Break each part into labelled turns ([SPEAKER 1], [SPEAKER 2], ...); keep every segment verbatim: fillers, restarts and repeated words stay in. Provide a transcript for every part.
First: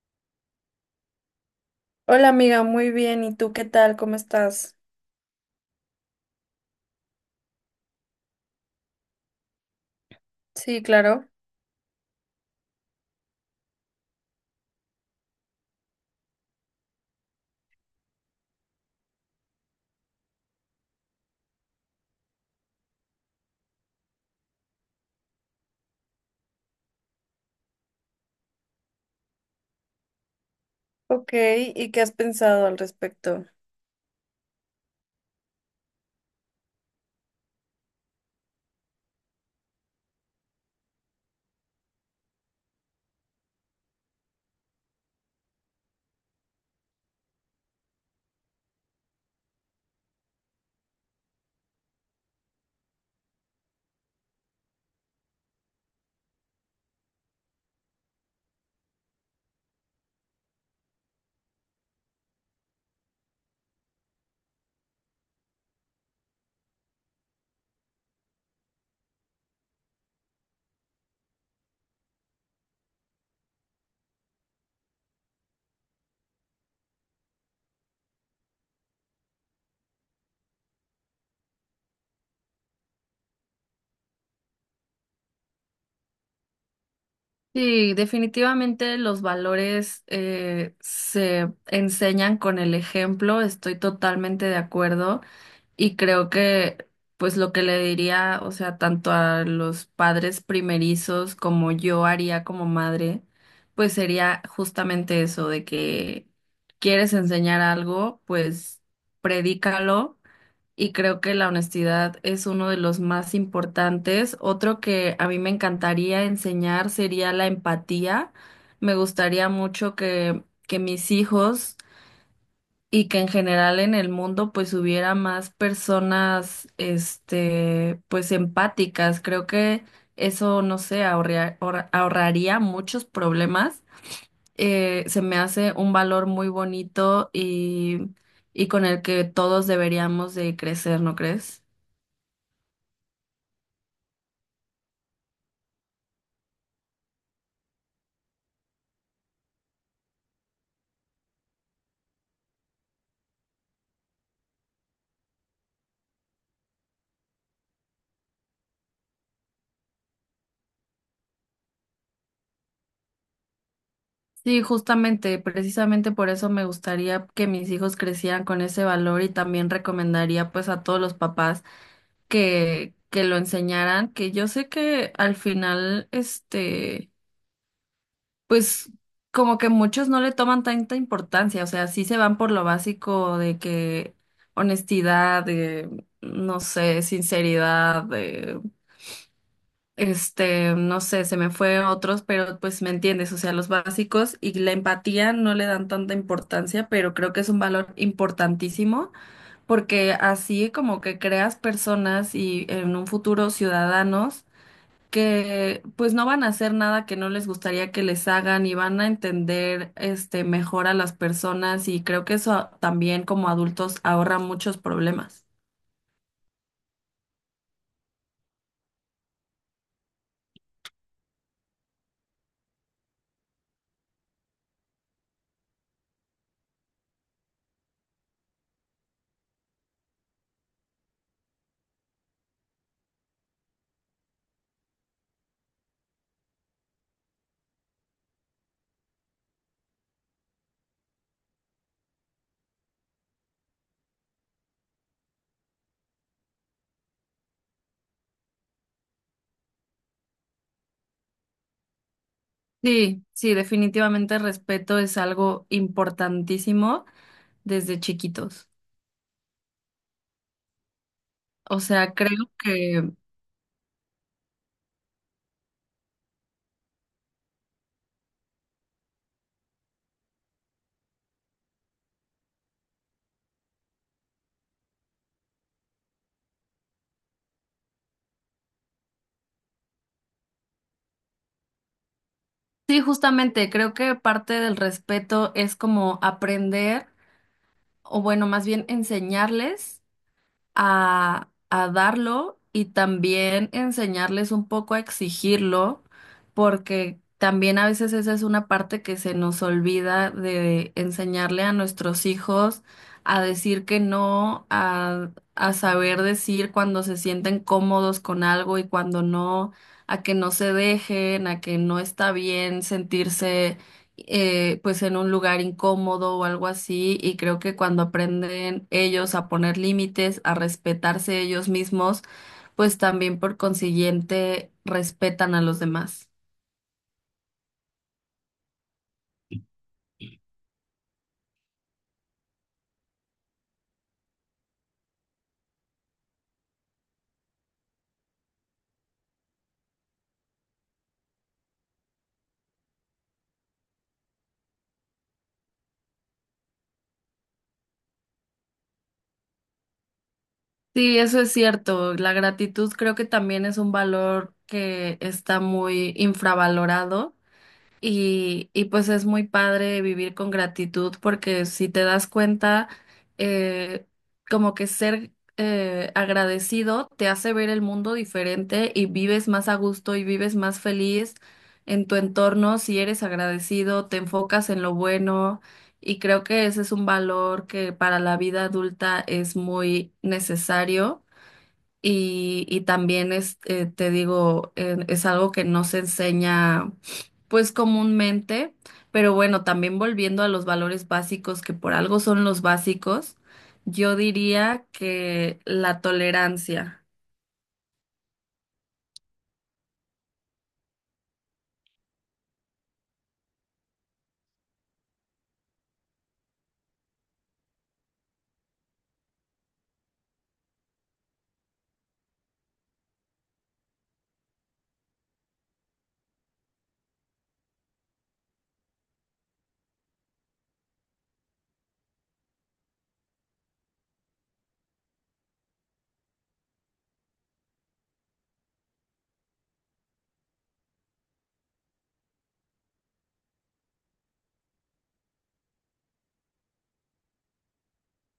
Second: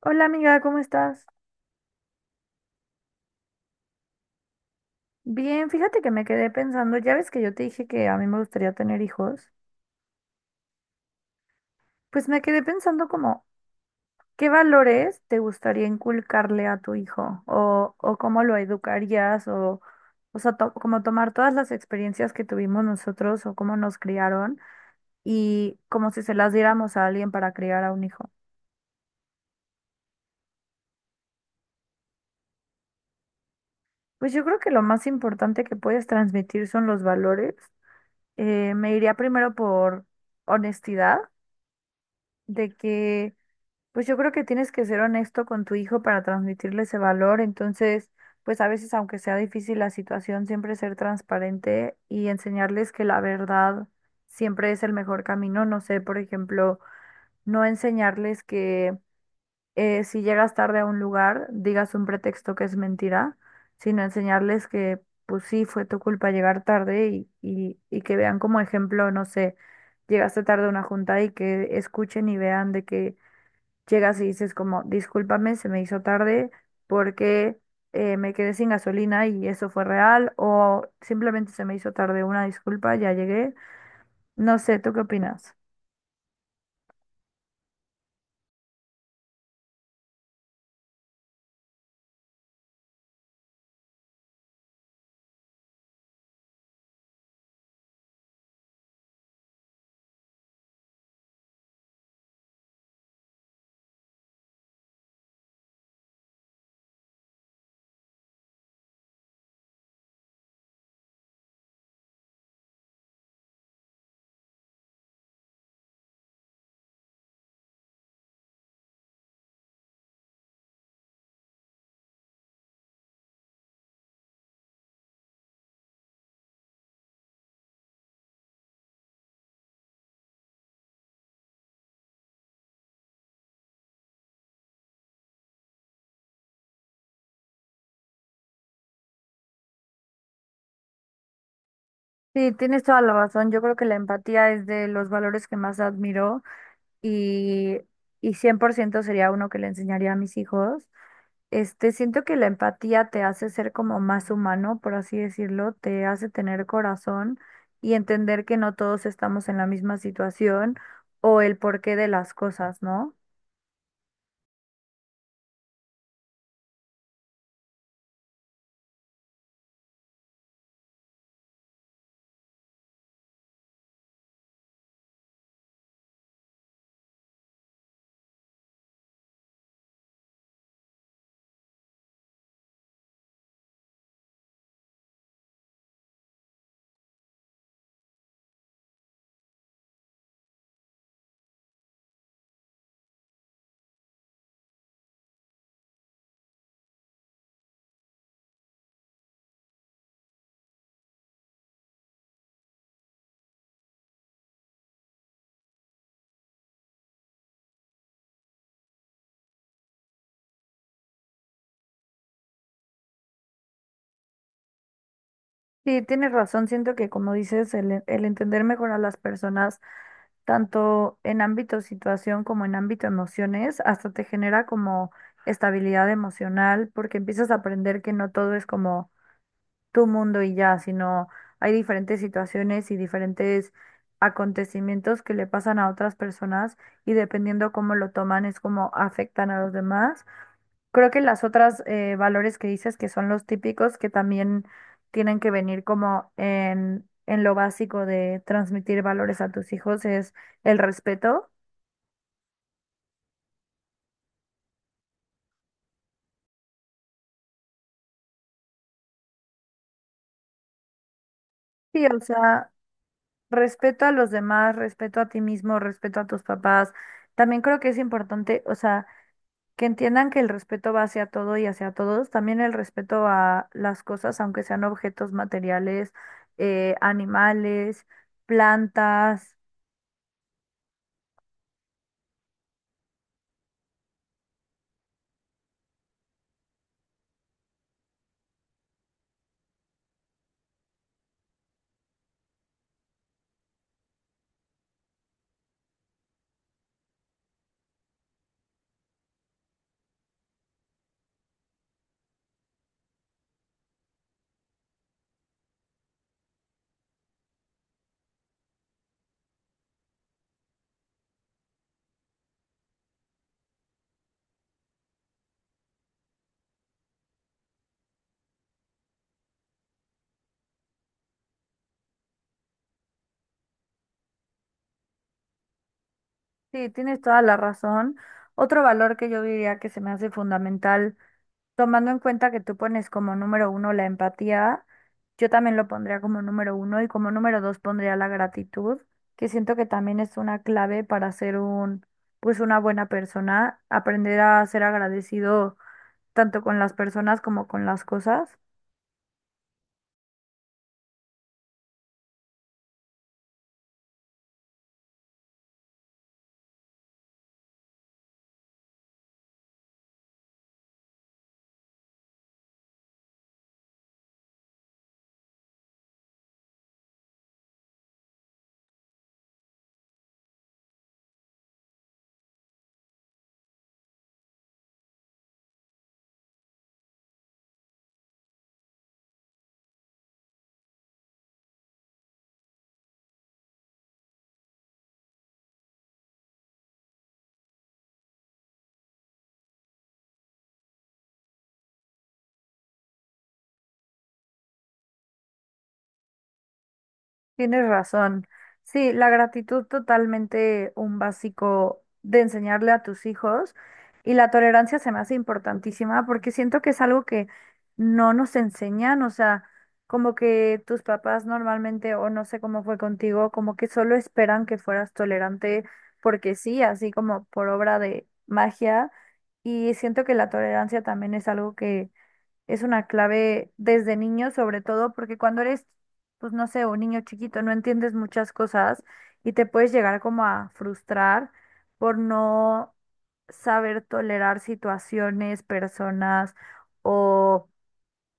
[SPEAKER 1] Hola amiga, ¿cómo estás?
[SPEAKER 2] Hola amiga, muy bien. ¿Y tú qué tal? ¿Cómo estás?
[SPEAKER 1] Bien, fíjate que me quedé pensando, ya ves que yo te dije que a mí me gustaría tener hijos,
[SPEAKER 2] Sí, claro.
[SPEAKER 1] pues me quedé pensando como, ¿qué valores te gustaría inculcarle a tu hijo? O, o cómo lo educarías, o, o sea, to- como tomar todas las experiencias que tuvimos nosotros o cómo nos criaron y como si se las diéramos a alguien para criar a un hijo.
[SPEAKER 2] Ok, ¿y qué has pensado al respecto?
[SPEAKER 1] Pues yo creo que lo más importante que puedes transmitir son los valores. Eh, me iría primero por honestidad, de que pues yo creo que tienes que ser honesto con tu hijo para transmitirle ese valor. Entonces, pues a veces, aunque sea difícil la situación, siempre ser transparente y enseñarles que la verdad siempre es el mejor camino. No sé, por ejemplo, no enseñarles que eh, si llegas tarde a un lugar, digas un pretexto que es mentira, sino enseñarles que, pues sí, fue tu culpa llegar tarde y, y, y que vean como ejemplo, no sé, llegaste tarde a una junta y que escuchen y vean de que llegas y dices como, discúlpame, se me hizo tarde porque eh, me quedé sin gasolina y eso fue real, o simplemente se me hizo tarde, una disculpa, ya llegué. No sé, ¿tú qué opinas?
[SPEAKER 2] Sí, definitivamente los valores eh, se enseñan con el ejemplo, estoy totalmente de acuerdo y creo que pues lo que le diría, o sea, tanto a los padres primerizos como yo haría como madre, pues sería justamente eso de que quieres enseñar algo, pues predícalo. Y creo que la honestidad es uno de los más importantes. Otro que a mí me encantaría enseñar sería la empatía. Me gustaría mucho que, que mis hijos y que en general en el mundo pues hubiera más personas este pues empáticas. Creo que eso, no sé, ahorria- ahor- ahorraría muchos problemas. Eh, se me hace un valor muy bonito y, y con el que todos deberíamos de crecer, ¿no crees?
[SPEAKER 1] Sí, tienes toda la razón. Yo creo que la empatía es de los valores que más admiro y, y cien por ciento sería uno que le enseñaría a mis hijos. Este, siento que la empatía te hace ser como más humano, por así decirlo, te hace tener corazón y entender que no todos estamos en la misma situación o el porqué de las cosas, ¿no?
[SPEAKER 2] Sí, justamente, precisamente por eso me gustaría que mis hijos crecieran con ese valor y también recomendaría pues a todos los papás que, que lo enseñaran, que yo sé que al final, este, pues como que muchos no le toman tanta importancia, o sea, sí se van por lo básico de que honestidad, de, no sé, sinceridad, este, no sé, se me fue otros, pero pues me entiendes, o sea, los básicos y la empatía no le dan tanta importancia, pero creo que es un valor importantísimo porque así como que creas personas y en un futuro ciudadanos que pues no van a hacer nada que no les gustaría que les hagan y van a entender este mejor a las personas y creo que eso también como adultos ahorra muchos problemas.
[SPEAKER 1] Sí, tienes razón, siento que como dices, el, el entender mejor a las personas, tanto en ámbito situación como en ámbito emociones, hasta te genera como estabilidad emocional, porque empiezas a aprender que no todo es como tu mundo y ya, sino hay diferentes situaciones y diferentes acontecimientos que le pasan a otras personas y dependiendo cómo lo toman es como afectan a los demás. Creo que las otras eh, valores que dices que son los típicos que también tienen que venir como en, en lo básico de transmitir valores a tus hijos es el respeto.
[SPEAKER 2] Sí, sí, definitivamente el respeto es algo importantísimo. Desde chiquitos. O
[SPEAKER 1] Sí,
[SPEAKER 2] sea,
[SPEAKER 1] o
[SPEAKER 2] creo
[SPEAKER 1] sea,
[SPEAKER 2] que,
[SPEAKER 1] respeto a los demás, respeto a ti mismo, respeto a tus papás. También creo que es importante, o sea, que entiendan que el respeto va hacia todo y hacia todos, también el respeto a las cosas, aunque sean objetos materiales, eh, animales, plantas.
[SPEAKER 2] sí, justamente, creo que parte del respeto es como aprender, o bueno, más bien enseñarles. A, a darlo y también enseñarles un poco a exigirlo, porque también a veces esa es una parte que se nos olvida de enseñarle a nuestros hijos a decir que no, a, a saber decir cuando se sienten cómodos con algo y cuando no, a que no se dejen, a que no está bien sentirse eh, pues en un lugar incómodo o algo así, y creo que cuando aprenden ellos a poner límites, a respetarse ellos mismos, pues también por consiguiente respetan a los demás.
[SPEAKER 1] Sí, tienes toda la razón. Otro valor que yo diría que se me hace fundamental, tomando en cuenta que tú pones como número uno la empatía, yo también lo pondría como número uno y como número dos pondría la gratitud, que siento que también es una clave para ser un, pues una buena persona, aprender a ser agradecido tanto con las personas como con las cosas.
[SPEAKER 2] Sí, eso es cierto. La gratitud creo que también es un valor que está muy infravalorado. Y, y pues es muy padre vivir con gratitud porque si te das cuenta, eh, como que ser eh, agradecido te hace ver el mundo diferente y vives más a gusto y vives más feliz en tu entorno si eres agradecido, te enfocas en lo bueno y creo que ese es un valor que para la vida adulta es muy necesario y, y también es, eh, te digo, eh, es algo que no se enseña pues comúnmente, pero bueno, también volviendo a los valores básicos, que por algo son los básicos, yo diría que la tolerancia.
[SPEAKER 1] Tienes razón. Sí, la gratitud totalmente un básico de enseñarle a tus hijos y la tolerancia se me hace importantísima porque siento que es algo que no nos enseñan, o sea, como que tus papás normalmente, o no sé cómo fue contigo, como que solo esperan que fueras tolerante porque sí, así como por obra de magia. Y siento que la tolerancia también es algo que es una clave desde niño, sobre todo porque cuando eres, pues no sé, un niño chiquito, no entiendes muchas cosas y te puedes llegar como a frustrar por no saber tolerar situaciones, personas o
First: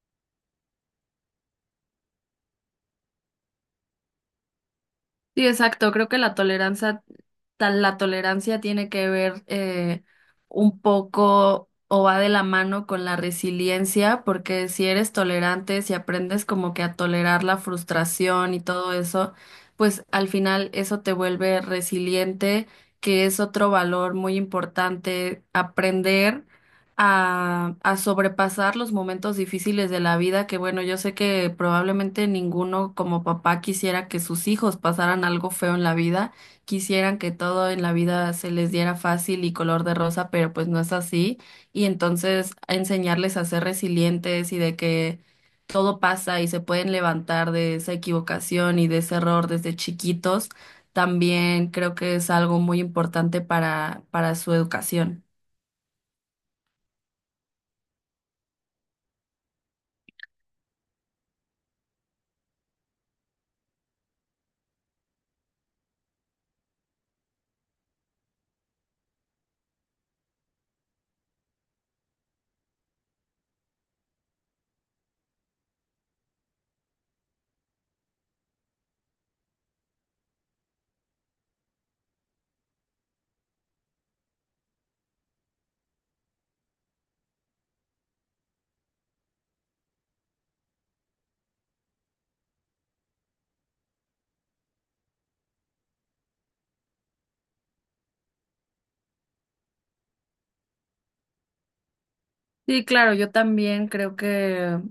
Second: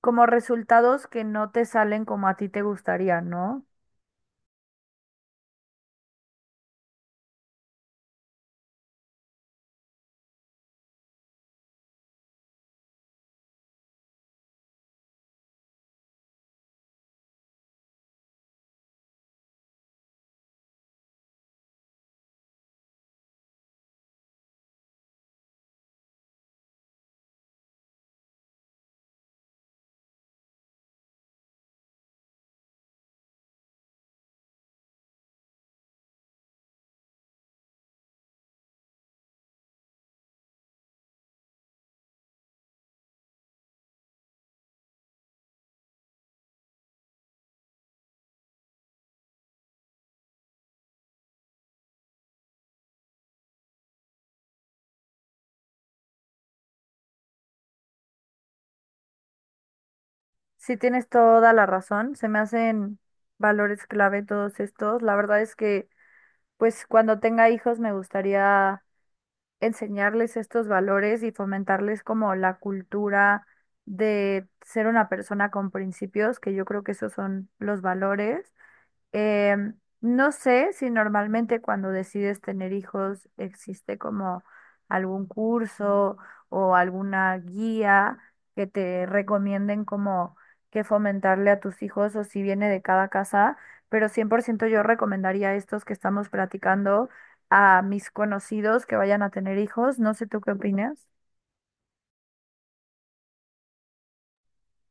[SPEAKER 1] como resultados que no te salen como a ti te gustaría, ¿no?
[SPEAKER 2] Sí, exacto. Creo que la tolerancia, tal, la tolerancia tiene que ver eh, un poco o va de la mano con la resiliencia, porque si eres tolerante, si aprendes como que a tolerar la frustración y todo eso, pues al final eso te vuelve resiliente, que es otro valor muy importante aprender a, a sobrepasar los momentos difíciles de la vida, que bueno, yo sé que probablemente ninguno como papá quisiera que sus hijos pasaran algo feo en la vida, quisieran que todo en la vida se les diera fácil y color de rosa, pero pues no es así. Y entonces enseñarles a ser resilientes y de que todo pasa y se pueden levantar de esa equivocación y de ese error desde chiquitos, también creo que es algo muy importante para, para su educación.
[SPEAKER 1] Sí, tienes toda la razón, se me hacen valores clave todos estos. La verdad es que, pues cuando tenga hijos me gustaría enseñarles estos valores y fomentarles como la cultura de ser una persona con principios, que yo creo que esos son los valores. Em, no sé si normalmente cuando decides tener hijos existe como algún curso o alguna guía que te recomienden como que fomentarle a tus hijos o si viene de cada casa, pero cien por ciento yo recomendaría estos que estamos platicando a mis conocidos que vayan a tener hijos. No sé tú qué opinas.
[SPEAKER 2] Sí, claro, yo también creo que,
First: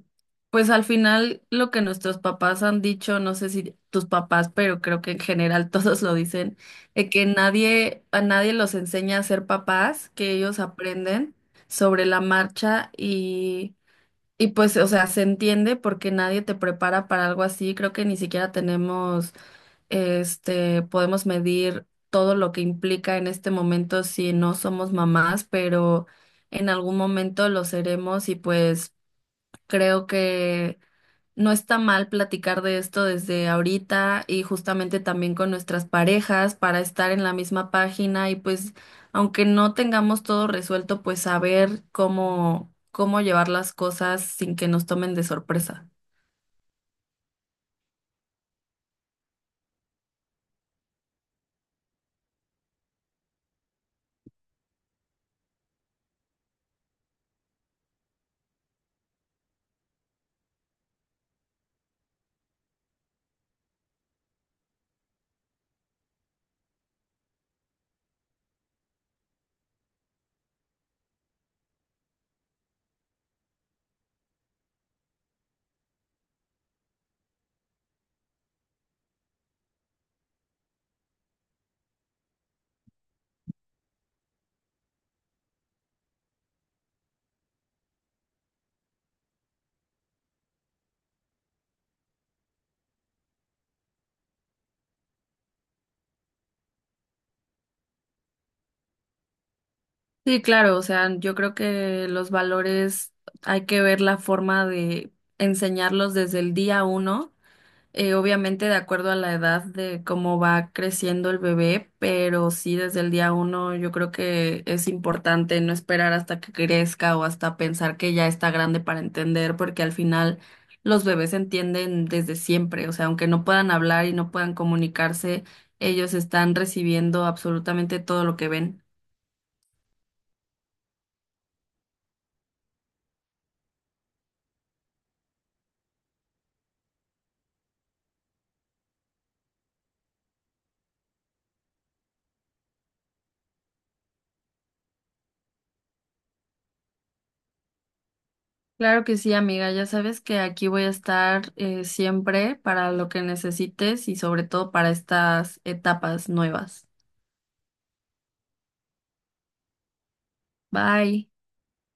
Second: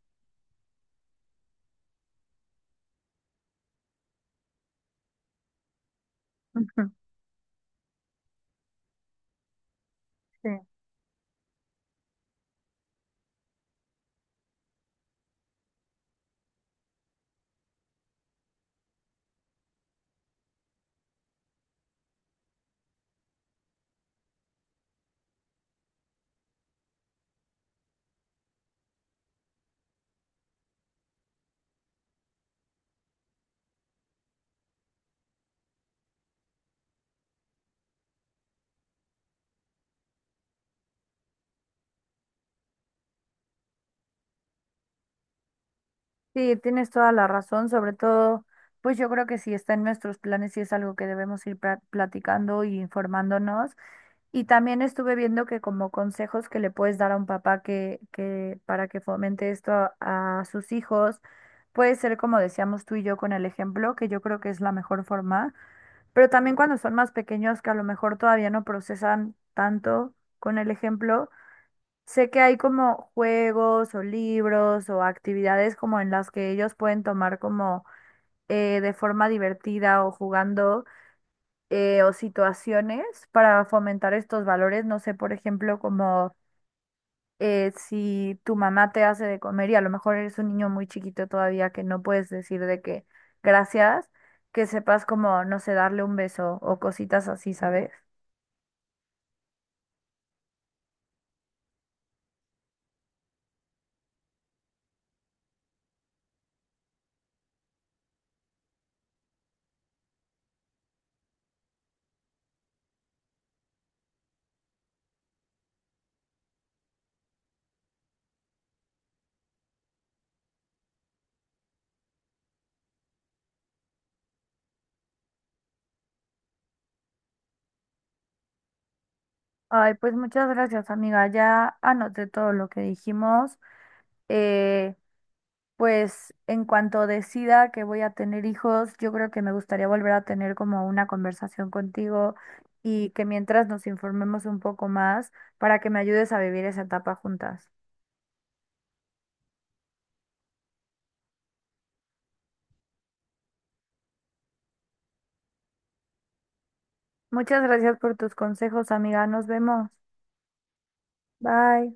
[SPEAKER 2] pues al final lo que nuestros papás han dicho, no sé si tus papás, pero creo que en general todos lo dicen, de que nadie, a nadie los enseña a ser papás, que
[SPEAKER 1] Sí.
[SPEAKER 2] ellos aprenden sobre la marcha y, y pues, o sea, se entiende porque nadie te prepara para algo así. Creo que ni siquiera tenemos este, podemos medir todo lo que implica en este momento si no somos mamás, pero en algún momento lo seremos y pues creo que no está mal platicar de esto desde ahorita y justamente también con nuestras parejas para estar en la misma página y pues aunque no tengamos todo resuelto, pues saber cómo cómo llevar las cosas sin que nos tomen de sorpresa.
[SPEAKER 1] Sí, tienes toda la razón, sobre todo, pues yo creo que sí está en nuestros planes y es algo que debemos ir pra- platicando y informándonos. Y también estuve viendo que como consejos que le puedes dar a un papá que, que para que fomente esto a, a sus hijos, puede ser como decíamos tú y yo con el ejemplo, que yo creo que es la mejor forma, pero también cuando son más pequeños que a lo mejor todavía no procesan tanto con el ejemplo. Sé que hay como juegos o libros o actividades como en las que ellos pueden tomar como eh, de forma divertida o jugando, eh, o situaciones para fomentar estos valores. No sé, por ejemplo, como eh, si tu mamá te hace de comer y a lo mejor eres un niño muy chiquito todavía que no puedes decir de que gracias, que sepas como, no sé, darle un beso o cositas así, ¿sabes?
[SPEAKER 2] Sí, claro, o sea, yo creo que los valores hay que ver la forma de enseñarlos desde el día uno, eh, obviamente de acuerdo a la edad de cómo va creciendo el bebé, pero sí desde el día uno yo creo que es importante no esperar hasta que crezca o hasta pensar que ya está grande para entender, porque al final los bebés entienden desde siempre, o sea, aunque no puedan hablar y no puedan comunicarse, ellos están recibiendo absolutamente todo lo que ven.
[SPEAKER 1] Ay, pues muchas gracias, amiga. Ya anoté todo lo que dijimos. Eh, Pues en cuanto decida que voy a tener hijos, yo creo que me gustaría volver a tener como una conversación contigo y que mientras nos informemos un poco más para que me ayudes a vivir esa etapa juntas.
[SPEAKER 2] Claro que sí, amiga. Ya sabes que aquí voy a estar eh, siempre para lo que necesites y sobre todo para estas etapas nuevas.
[SPEAKER 1] Muchas gracias por tus consejos, amiga. Nos vemos.
[SPEAKER 2] Bye.
[SPEAKER 1] Bye.